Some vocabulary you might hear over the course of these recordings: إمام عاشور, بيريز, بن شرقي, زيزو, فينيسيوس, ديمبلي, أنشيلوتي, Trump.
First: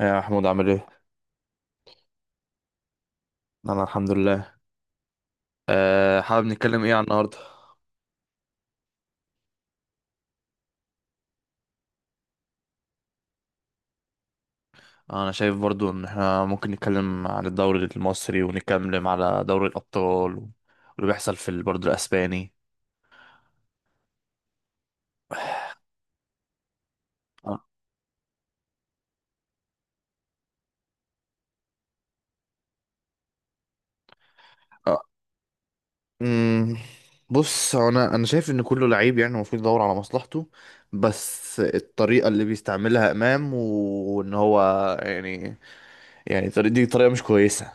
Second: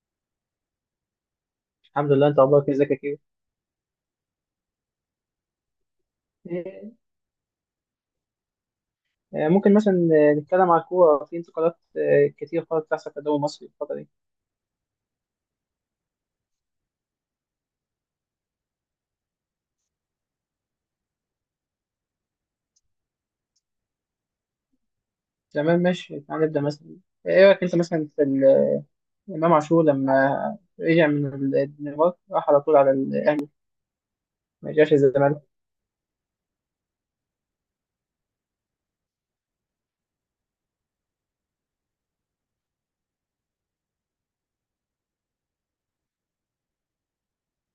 يا محمود عامل ايه؟ الحمد لله، انت اخبارك إيه؟ ازيك يا كيرو. انا الحمد لله. حابب نتكلم آه، ايه عن النهارده؟ ممكن مثلا نتكلم على الكوره في انتقالات كتير خالص بتحصل في الدوري المصري الفتره دي. انا شايف برضو ان احنا ممكن نتكلم عن الدوري المصري ونتكلم على دوري الابطال، واللي بيحصل في برضو الاسباني. تمام ماشي، تعال نبدا مثلا. ايه آه. رايك انت مثلا في امام عاشور لما رجع من الدنمارك، راح على طول على الاهلي، ما رجعش آه. الزمالك. أمم، بص، هو انا شايف ان كله لعيب، يعني المفروض يدور على مصلحته، بس الطريقه اللي بيستعملها امام، وان هو يعني دي طريقه مش كويسه.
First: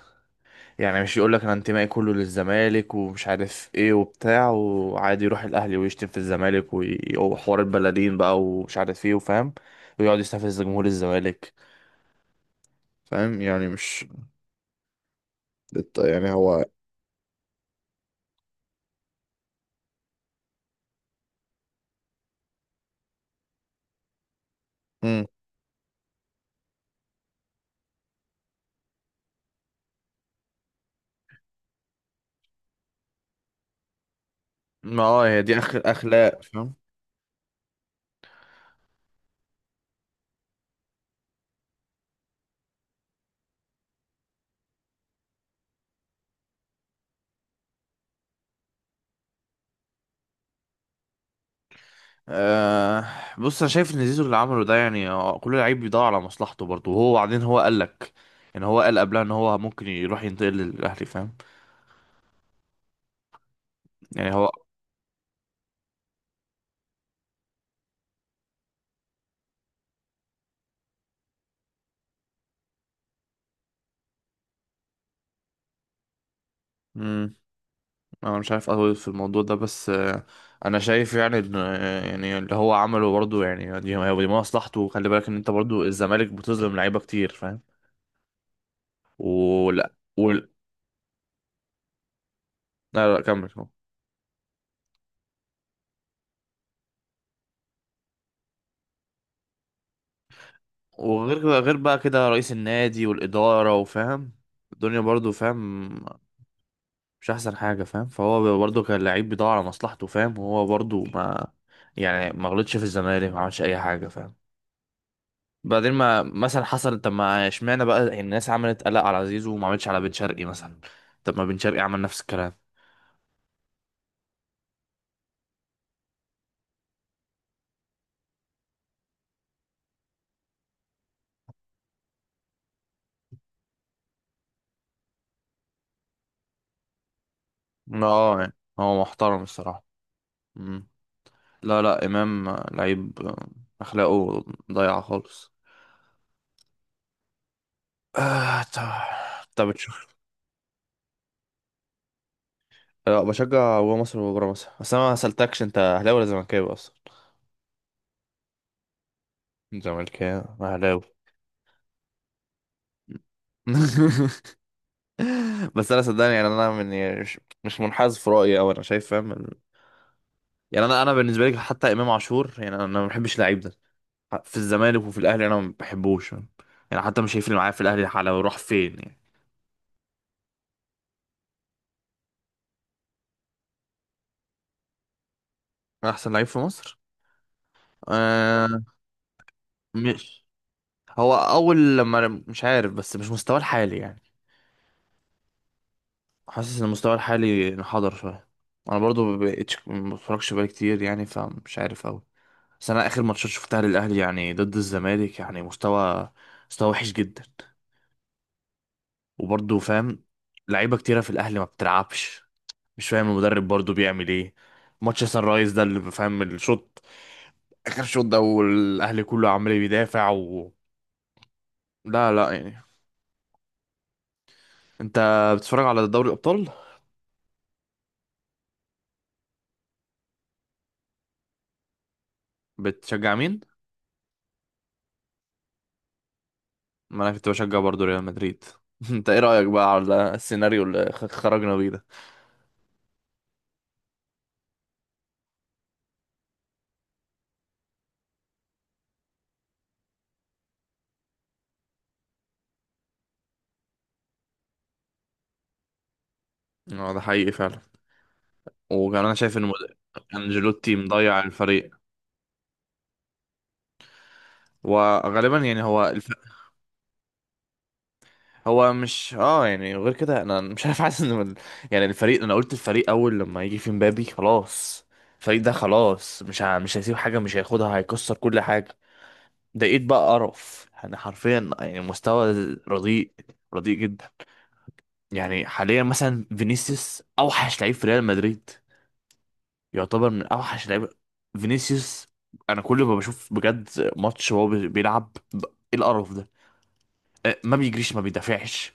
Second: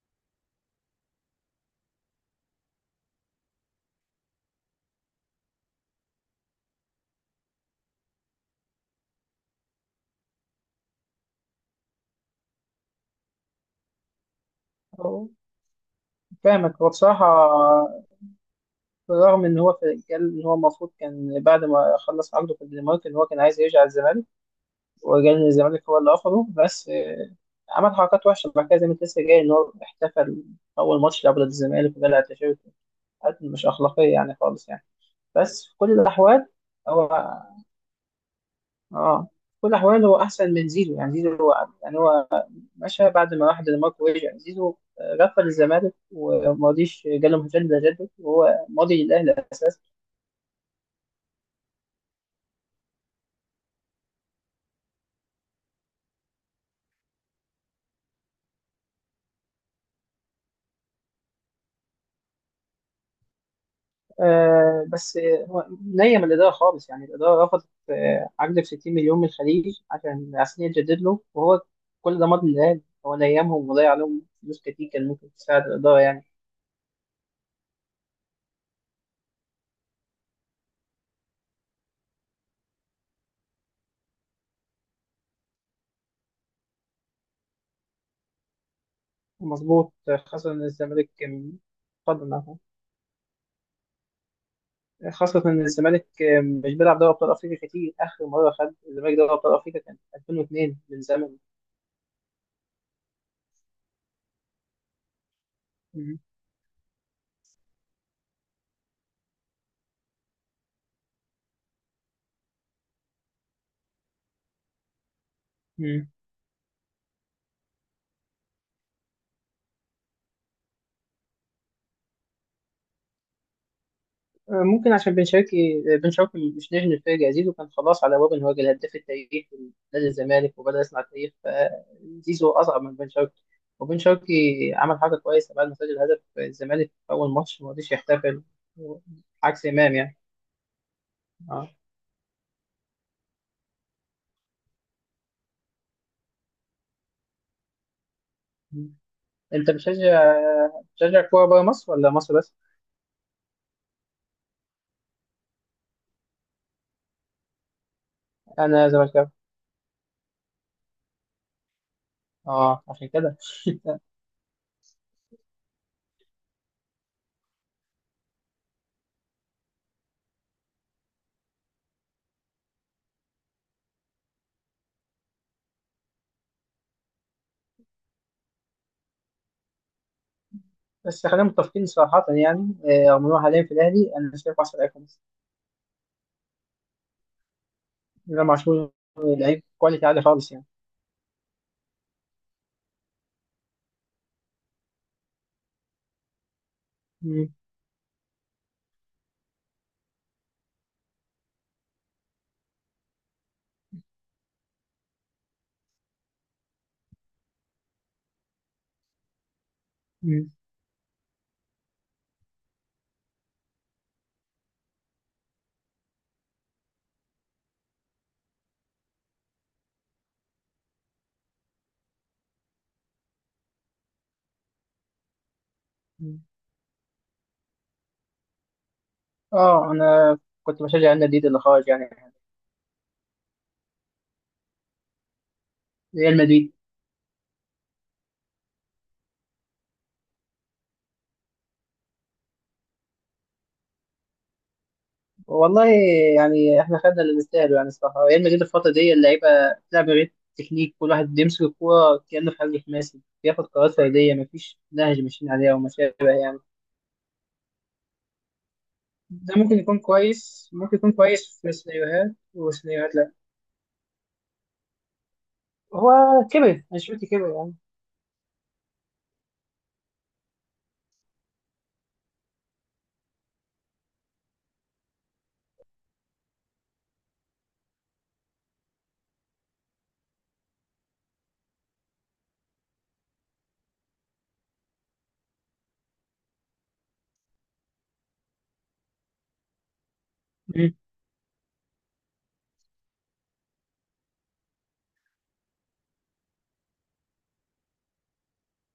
يعني مش يقول لك انا انتمائي كله للزمالك ومش عارف ايه وبتاع، وعادي يروح الاهلي ويشتم في الزمالك وحوار البلدين بقى ومش عارف ايه وفاهم، ويقعد يستفز جمهور الزمالك، فاهم؟ يعني مش هو- الت- يعني هو فاهمك. هو بصراحه بالرغم ان هو قال ان هو المفروض كان بعد ما خلص عقده في الدنمارك ان هو كان عايز يرجع الزمالك، مم. وجاي الزمالك هو اللي رفضه. بس عمل حركات وحشة بعد كده، زي ما انت لسه جاي، إن هو احتفل أول ماتش لعبه ضد الزمالك وقلع تيشيرت. حاجات مش أخلاقية يعني خالص يعني. ما هي دي بس في اخر كل اخلاق، الأحوال فاهم؟ هو في كل الأحوال هو أحسن من زيزو. يعني زيزو هو مشى بعد ما راح دنمارك، ورجع زيزو غفل الزمالك وما رضيش جاله مجدد، ده جدد وهو ماضي للأهلي أساسا. آه. بص، انا شايف ان زيزو اللي عمله ده، يعني كل لعيب بيدور على مصلحته برضه، وهو بعدين هو قال لك، يعني هو قال قبلها ان هو ممكن يروح ينتقل للاهلي، فاهم؟ يعني بس هو نيم الإدارة خالص، يعني الإدارة رفضت عقد ب 60 مليون من الخليج عشان يتجدد له، وهو كل ده ماضي للهلال. هو نيمهم وضيع عليهم فلوس كتير كان ممكن تساعد الإدارة يعني. هو انا مش عارف اطول في الموضوع ده، بس انا شايف يعني يعني اللي هو عمله برضه، يعني دي هو دي مصلحته. وخلي بالك ان انت برضه الزمالك بتظلم لعيبه كتير، فاهم؟ ولا مظبوط ولا خاصة إن الزمالك اتفضل أهو. لا لا، كمل كمل. خاصة إن الزمالك مش بيلعب دوري أبطال أفريقيا كتير، آخر مرة خد الزمالك دوري أبطال أفريقيا كان 2002، من زمن. غير بقى كده رئيس النادي والاداره وفاهم الدنيا برضه، فاهم؟ مش احسن حاجه، فاهم؟ فهو برضه كان لعيب بيدور على مصلحته، فاهم؟ وهو برضه ما يعني ما غلطش في الزمالك، ما عملش اي حاجه، فاهم؟ بعدين مم. ما مثلا حصل، طب ما اشمعنى بقى يعني الناس عملت قلق على زيزو وما عملتش على بن شرقي مثلا؟ طب ما بن شرقي عمل نفس الكلام. ممكن عشان بن شرقي، بن شرقي مش نجم الفرقة. زيزو كان خلاص على باب ان هو يجي الهداف التاريخي لنادي الزمالك وبدأ يصنع تاريخ، فزيزو أصعب من بن شرقي. وبن شرقي عمل حاجة كويسة بعد ما سجل هدف الزمالك في أول ماتش ما رضيش اه يحتفل، يعني هو محترم عكس الصراحة. إمام يعني. مم. اه. لا لا، إمام لعيب، أخلاقه ضايعة خالص. آه، طب، أنت تشوف. بتشجع كورة بره مصر ولا مصر بس؟ لا، بشجع جوه مصر وبره مصر، بس أنا ما سألتكش، أنت أهلاوي ولا زملكاوي أصلا؟ أنا زملكاوي. زملكاوي أهلاوي. اه عشان كده. بس أنا صدقني يعني، أنا من يعني مش منحاز في رأيي أو أنا شايف، فاهم؟ يعني انا بالنسبه لي، حتى امام عاشور، يعني انا ما بحبش اللعيب ده، في الزمالك وفي الاهلي انا ما بحبوش. يعني حتى مش هيفرق معايا في الاهلي على راح فين يعني. بس خلينا متفقين صراحة، يعني رغم إن هو حاليا في الأهلي أنا شايفه أحسن لاعب في مصر. احسن لعيب في مصر؟ إمام آه. عاشور لعيب كواليتي عالي مش، خالص يعني. هو اول لما مش عارف، بس مش مستواه الحالي يعني. حاسس ان مستواه مم. الحالي انحدر شويه. انا برضو ما بقتش ما بتفرجش بقالي كتير يعني، فمش عارف قوي. بس انا اخر ماتشات شفتها للاهلي يعني ضد الزمالك، يعني مستوى وحش جدا. وبرضو فاهم، مم. لعيبه كتيره في الاهلي ما بتلعبش. مش فاهم المدرب برضو بيعمل ايه. ماتش سان رايز ده اللي فاهم الشوط، اخر شوط ده، والاهلي كله عمال بيدافع و... لا لا، يعني انت بتتفرج على دوري مم. الابطال، اه، انا كنت بشجع ريال مدريد اللي خرج يعني. بتشجع مين؟ ريال مدريد. ما انا كنت بشجع برضو ريال مدريد. انت ايه رايك بقى على السيناريو اللي خرجنا بيه ده؟ والله، يعني احنا خدنا اللي نستاهله يعني الصراحه. ريال مدريد الفتره دي اللعيبه بتلعب غير تكنيك، كل واحد بيمسك الكوره كانه في حجم خماسي، بياخد قرارات فرديه، مفيش نهج ماشيين عليها وما شابه يعني. اه، ده حقيقي فعلا. وكمان انا ده شايف ان ممكن يكون كويس، انجيلوتي ممكن يكون مضيع كويس في الفريق، سيناريوهات، وسيناريوهات لا. وغالبا يعني هو هو كبر، انشيلوتي كبر يعني. هو مش يعني، غير كده انا مش عارف، حاسس ان يعني الفريق، انا قلت الفريق اول لما يجي في مبابي خلاص، الفريق ده خلاص مش مش هيسيب حاجه، مش هياخدها هيكسر كل حاجه. لقيت بقى قرف يعني، حرفيا يعني، مستوى رديء، رديء جدا. يعني حاليا مثلا فينيسيوس اوحش لعيب في ريال مدريد، يعتبر من اوحش لعيب، فينيسيوس. انا كل ما بشوف بجد ماتش وهو بيلعب ايه القرف ده، ما بيجريش، ما بيدافعش،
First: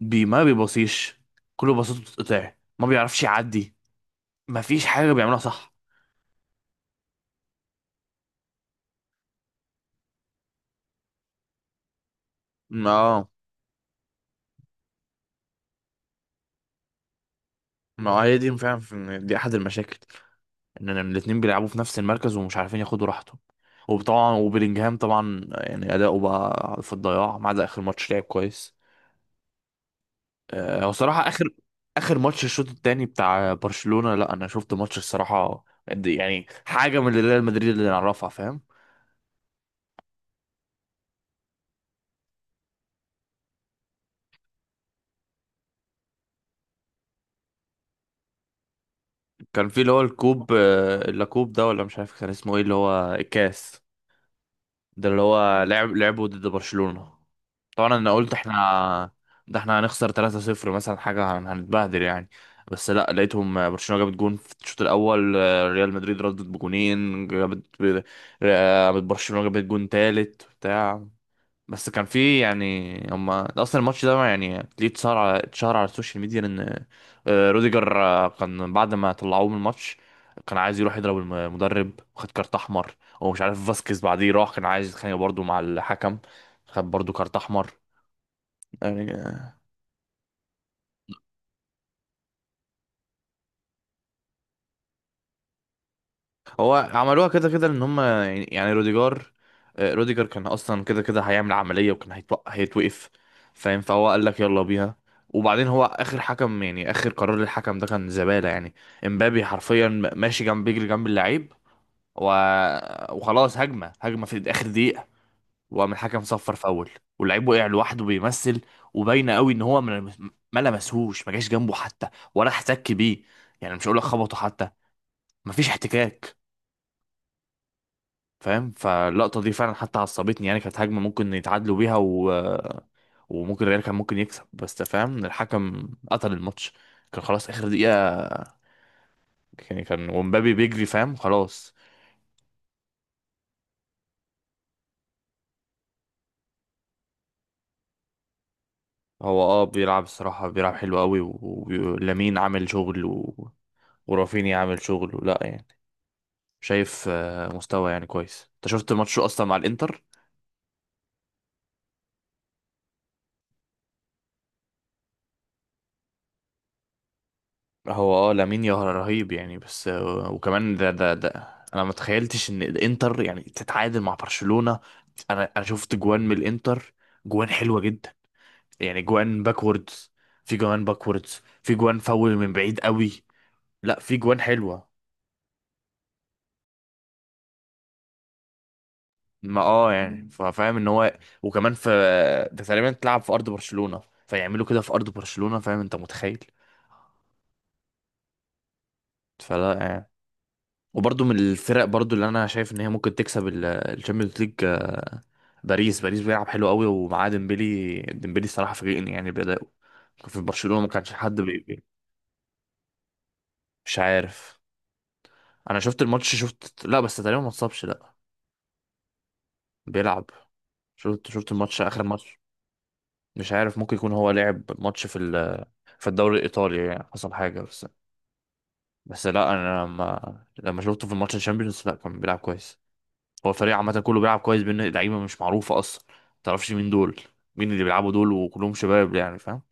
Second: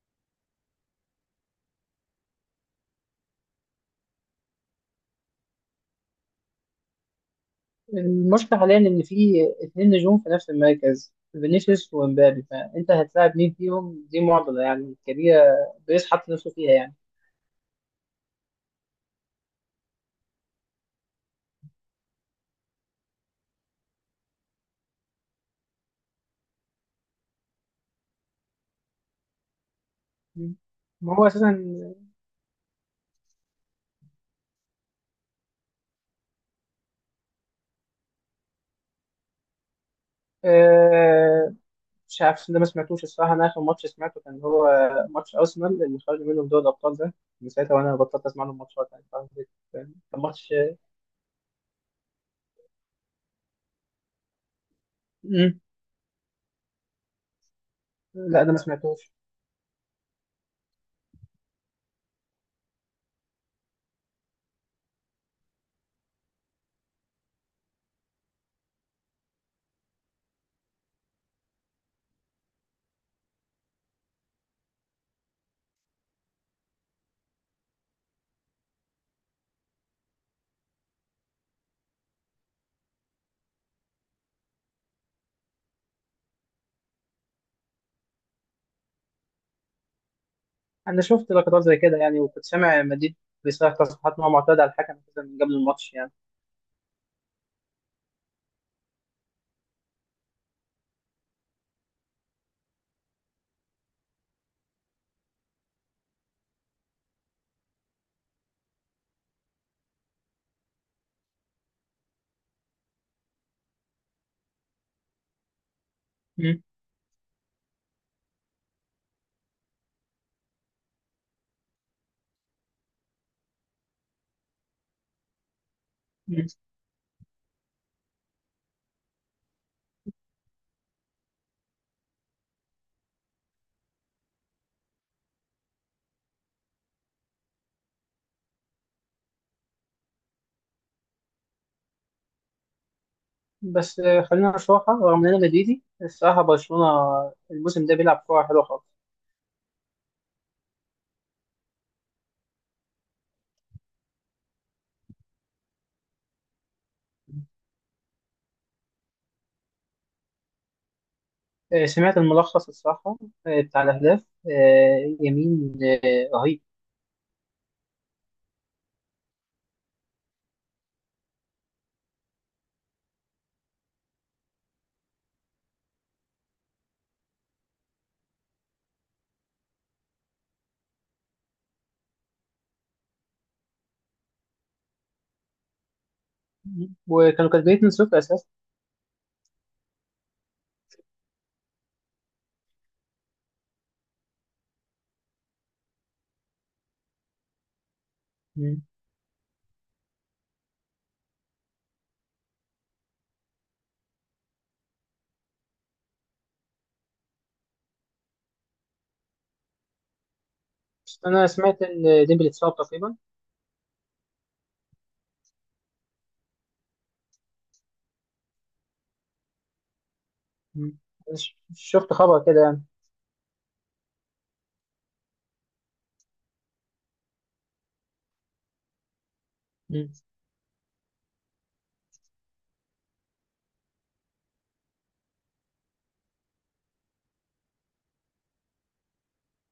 ما بيبصيش، كل بساطته بتتقطع، ما بيعرفش يعدي، ما فيش حاجة بيعملها صح. المشكلة حاليا إن في اتنين نجوم في نفس المركز، فينيسيوس ومبابي، ما فأنت آه، هتلاعب مين فيهم؟ دي معضلة يعني كبيرة، بيريز حط نفسه فيها يعني. ما هي دي فعلا، دي احد المشاكل، ان إن الاتنين بيلعبوا في نفس المركز ومش عارفين ياخدوا راحتهم. وطبعا، وبيلينجهام طبعا يعني اداؤه بقى في الضياع، ما عدا اخر ماتش لعب كويس. هو ما صراحة هو أساسا اخر ماتش الشوط التاني بتاع برشلونة، لا انا شفت ماتش الصراحة يعني حاجة من اللي ريال مدريد اللي نعرفها، فاهم؟ آه، مش عارف، ده ما سمعتوش الصراحة. أنا آخر ماتش سمعته كان هو ماتش أرسنال اللي خرجوا منه في دوري الأبطال ده، من ساعتها وأنا بطلت أسمع لهم ماتشات يعني، فاهم؟ كان في اللي كان هو الكوب، ماتش. اللاكوب ده ولا مش عارف كان اسمه ايه، اللي هو الكاس، ده اللي مم. هو لعب لعبه ضد برشلونة. طبعا انا قلت لا ده احنا، ما سمعتوش. ده احنا هنخسر 3-0 مثلا حاجة، هنتبهدل يعني، بس لا لقيتهم برشلونة جابت جون في الشوط الاول، ريال مدريد ردت بجونين، جابت برشلونة جابت جون تالت بتاع. بس كان في يعني، هما اصلا الماتش ده يعني ليه اتشهر على السوشيال ميديا ان روديجر، كان بعد ما طلعوه من الماتش كان عايز يروح يضرب المدرب وخد كارت احمر. ومش عارف فاسكيز بعديه راح كان عايز يتخانق برضه مع الحكم، خد برضه كارت احمر يعني. أنا شفت لقطات زي كده يعني، وكنت سامع مديد بيصرح تصريحات إن هو معترض على الحكم أساساً من قبل الماتش يعني. هو عملوها كده كده ان هم يعني، يعني روديجار آه، روديجر كان اصلا كده كده هيعمل عملية، وكان هيتوقف، فاهم؟ فهو قال لك يلا بيها. وبعدين هو اخر حكم، يعني اخر قرار للحكم ده كان زبالة يعني. امبابي حرفيا ماشي جنب بيجري جنب اللعيب و... وخلاص هجمة، هجمة في اخر دقيقة، وقام الحكم صفر فاول، واللعيب وقع لوحده بيمثل، وباينه قوي ان هو ما لمسهوش، ما جاش جنبه حتى، ولا احتك بيه، يعني مش هقول لك خبطه حتى، مفيش احتكاك، مم. فاهم؟ فاللقطة دي فعلا حتى عصبتني يعني، كانت هجمة ممكن يتعادلوا بيها و... وممكن الريال كان ممكن يكسب، بس أنت فاهم الحكم قتل الماتش، كان خلاص آخر دقيقة يعني، كان ومبابي بيجري فاهم، خلاص. بس خلينا نشوفها، رغم ان انا مدريدي الصراحه برشلونه الموسم ده بيلعب كوره حلوه خالص. هو اه بيلعب الصراحة، بيلعب حلو قوي، ولامين عامل شغل و... ورافينيا عامل شغل ولا يعني، شايف مستوى يعني كويس. انت شفت ماتشه اصلا مع الانتر؟ سمعت الملخص الصراحه بتاع الاهداف، يمين رهيب. هو اه لامين يا رهيب يعني، بس وكمان ده انا ما تخيلتش ان الانتر يعني تتعادل مع برشلونة. انا شفت جوان من الانتر، جوان حلوة جدا، يعني جوان باكوردز، في جوان باكوردز، في جوان فاول من بعيد قوي. لا في جوان حلوة. وكانوا كاتبين 2-0 اساسا. ما يعني فاهم ان هو، وكمان في ده، تقريبا تلعب في ارض برشلونة، فيعملوا كده في ارض برشلونة، فاهم انت متخيل؟ مم. فلا يعني. وبرضه من الفرق برضه اللي انا شايف ان هي ممكن تكسب الشامبيونز ليج، باريس بيلعب حلو قوي، ومعاه ديمبلي، الصراحه فاجئني يعني بأدائه. كان في برشلونه ما كانش بس حد انا سمعت ان ديمبلي اتصاب تقريبا. مش عارف. انا شفت الماتش، شفت لا، بس تقريبا ما اتصابش، لا، بيلعب. مم. شفت الماتش، اخر شفت ماتش. خبر كده يعني. مش عارف، ممكن يكون هو لعب ماتش في في الدوري الايطالي يعني، حصل حاجه، بس بس لا انا مم. لما شفته في الماتش الشامبيونز، لا كان بيلعب كويس. هو الفريق عامه كله بيلعب كويس، بين لعيبه مش معروفه اصلا، ما تعرفش مين دول، مين اللي بيلعبوا دول، وكلهم شباب يعني، فاهم؟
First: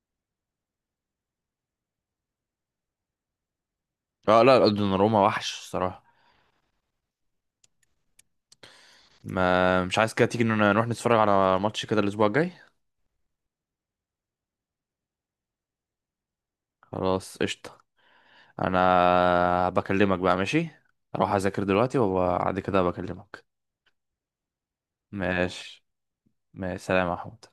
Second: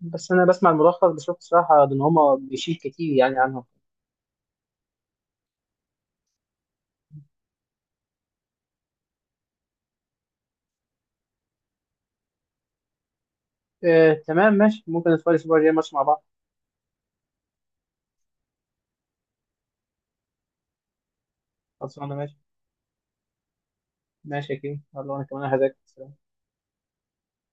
بس انا بسمع الملخص، بشوف الصراحه ان هما بيشيل كتير يعني عنهم. اه لا لا، دوناروما وحش الصراحه. ما مش عايز كده تيجي إن نروح نتفرج على ماتش كده الاسبوع الجاي؟ تمام ماشي، ممكن نتفرج الاسبوع الجاي ماتش مع بعض. خلاص، قشطة. انا بكلمك بقى، ماشي؟ اروح اذاكر دلوقتي خلصانه ماشي، وبعد كده بكلمك. ماشي يا كريم. يلا انا كمان هذاك. ماشي، ماشي، سلام يا احمد.